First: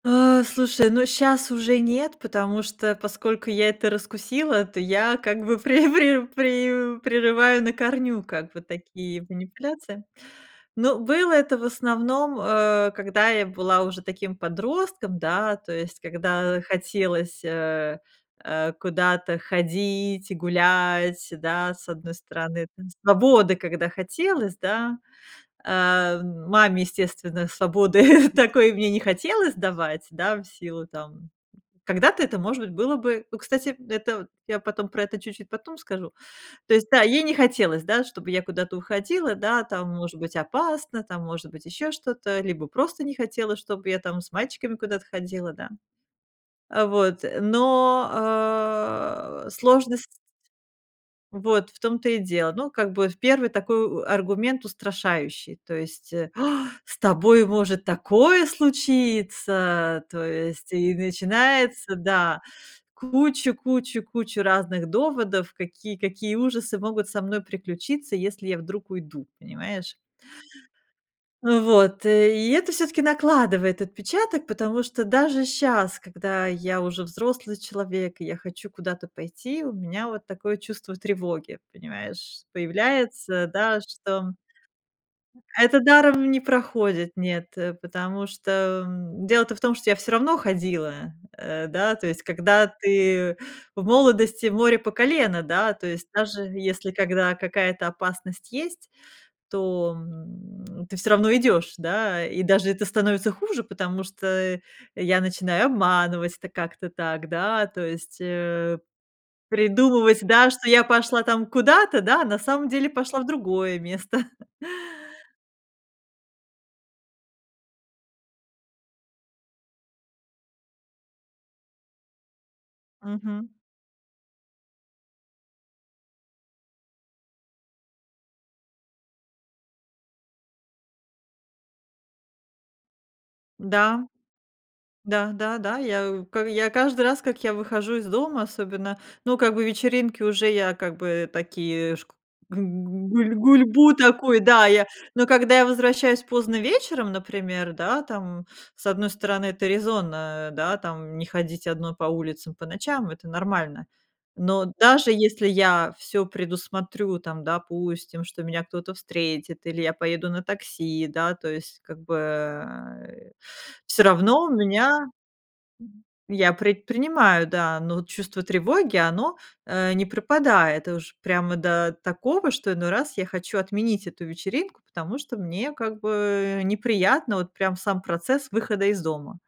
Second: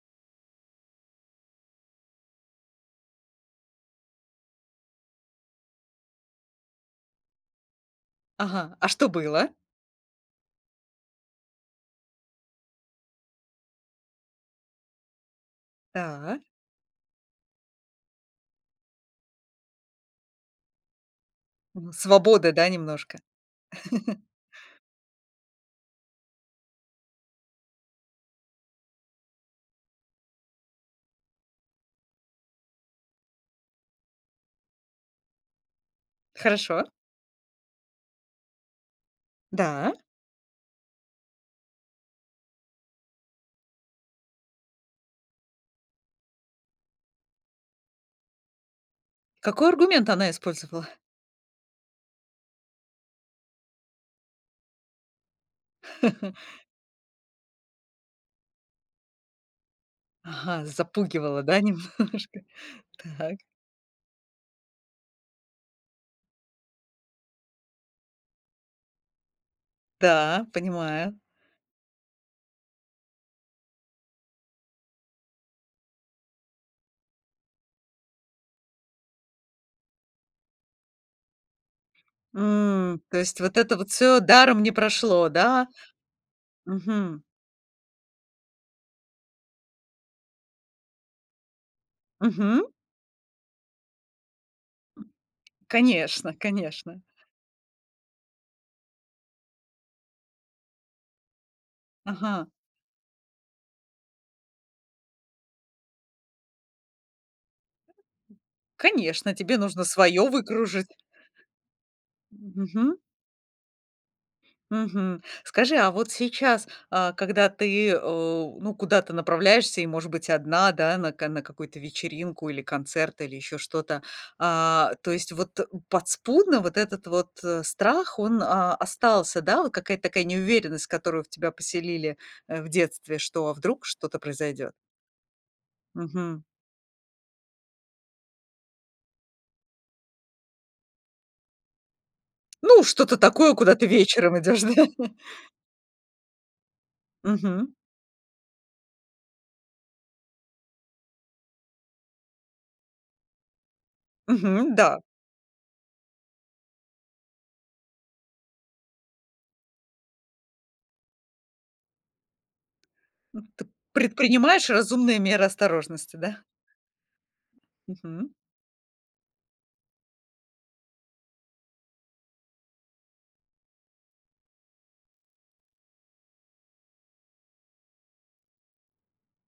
А, слушай, ну щас уже нет, потому что, поскольку я это раскусила, то я как бы пре пре пре прерываю на корню, как бы Ага. А что такие было? манипуляции. Но было это в основном, э, когда я была уже таким подростком, да, то есть Так? когда хотелось, э, э, куда-то ходить и гулять, да, с 1 Свободы, стороны, да, там немножко? свободы когда хотелось, да. А маме, естественно, свободы такой мне не хотелось давать, да, в силу там, м. Когда-то это, может быть, было бы. Ну, кстати, это я потом про это чуть-чуть потом скажу. То есть, Хорошо. да, ей не хотелось, да, чтобы я куда-то уходила, да, там, Да. может быть, опасно, там, может быть, ещё что-то, либо просто не хотела, чтоб я там с мальчиками куда-то ходила, да. А вот, но, э, Какой аргумент сложность она использовала? Вот, в том-то и дело. Ну, как бы в первый такой аргумент устрашающий, то есть э. "А, с тобой может такое случиться" то Ага, есть и запугивала, да, начинается, да, немножко. Так. кучу кучу кучу разных доводов, какие какие ужасы могут со мной приключиться, если я вдруг уйду, понимаешь? Да, понимаю. Э, вот, и это всё-таки накладывает отпечаток, потому что даже щас, когда я уже взрослый человек, и я хочу куда-то пойти, у меня вот такое чувство тревоги, понимаешь, М, то есть появляется, вот это да, вот что всё м даром не прошло, да? Это даром не проходит, Мгм. нет, э, потому что, м, дело-то в том, что я всё равно ходила, э, да, то есть, Мгм. когда ты в молодости- море по колено, да, то есть, Конечно, даже если конечно. когда какая-то опасность есть, то, м, ты всё равно идёшь, да? И Ага. даже это становится хуже, потому что я начинаю обманывать это как-то так, да? То есть, э, Конечно, тебе нужно придумывать, своё да, что я выкружить. пошла там куда-то, да? На М, самом деле мгм. пошла в другое место. Мгм, скажи, а вот сейчас, а, когда ты у ну, куда-то направляешься и, может быть, 1, да, на ка какую-то вечеринку или концерт, или Мгм. ещё что-то, а, то есть вот подспудно вот этот вот, э, страх, он, а, остался, да, вот какая-то такая неуверенность, которую в тебя поселили, э, в детстве, что а вдруг Да. что-то произойдёт. Да-да-да, я у Мгм. я к каждый раз, как я выхожу из дома, особенно, ну, как бы вечеринки уже я как бы такие шк г Ну, что-то гуль такое, куда ты гульбу вечером такой, идешь, да, я, да? но когда я возвращаюсь поздно вечером, например, Мгм. да, там, с 1 стороны, это резонно, да, там, не ходить 1 по улицам по ночам, это нормально. Но Мгм, да. даже если я всё предусмотрю, там, допустим, что меня кто-то встретит или я поеду на такси, да, то есть, как бы, э, Ты всё равно предпринимаешь меня разумные меры осторожности, да? я предпринимаю, да, но вот Мгм. чувство тревоги, оно, э, не пропадает уж прямо до такого, что иной раз я хочу отменить эту вечеринку, потому что мне, как бы, неприятно вот прям сам процесс выхода из дома.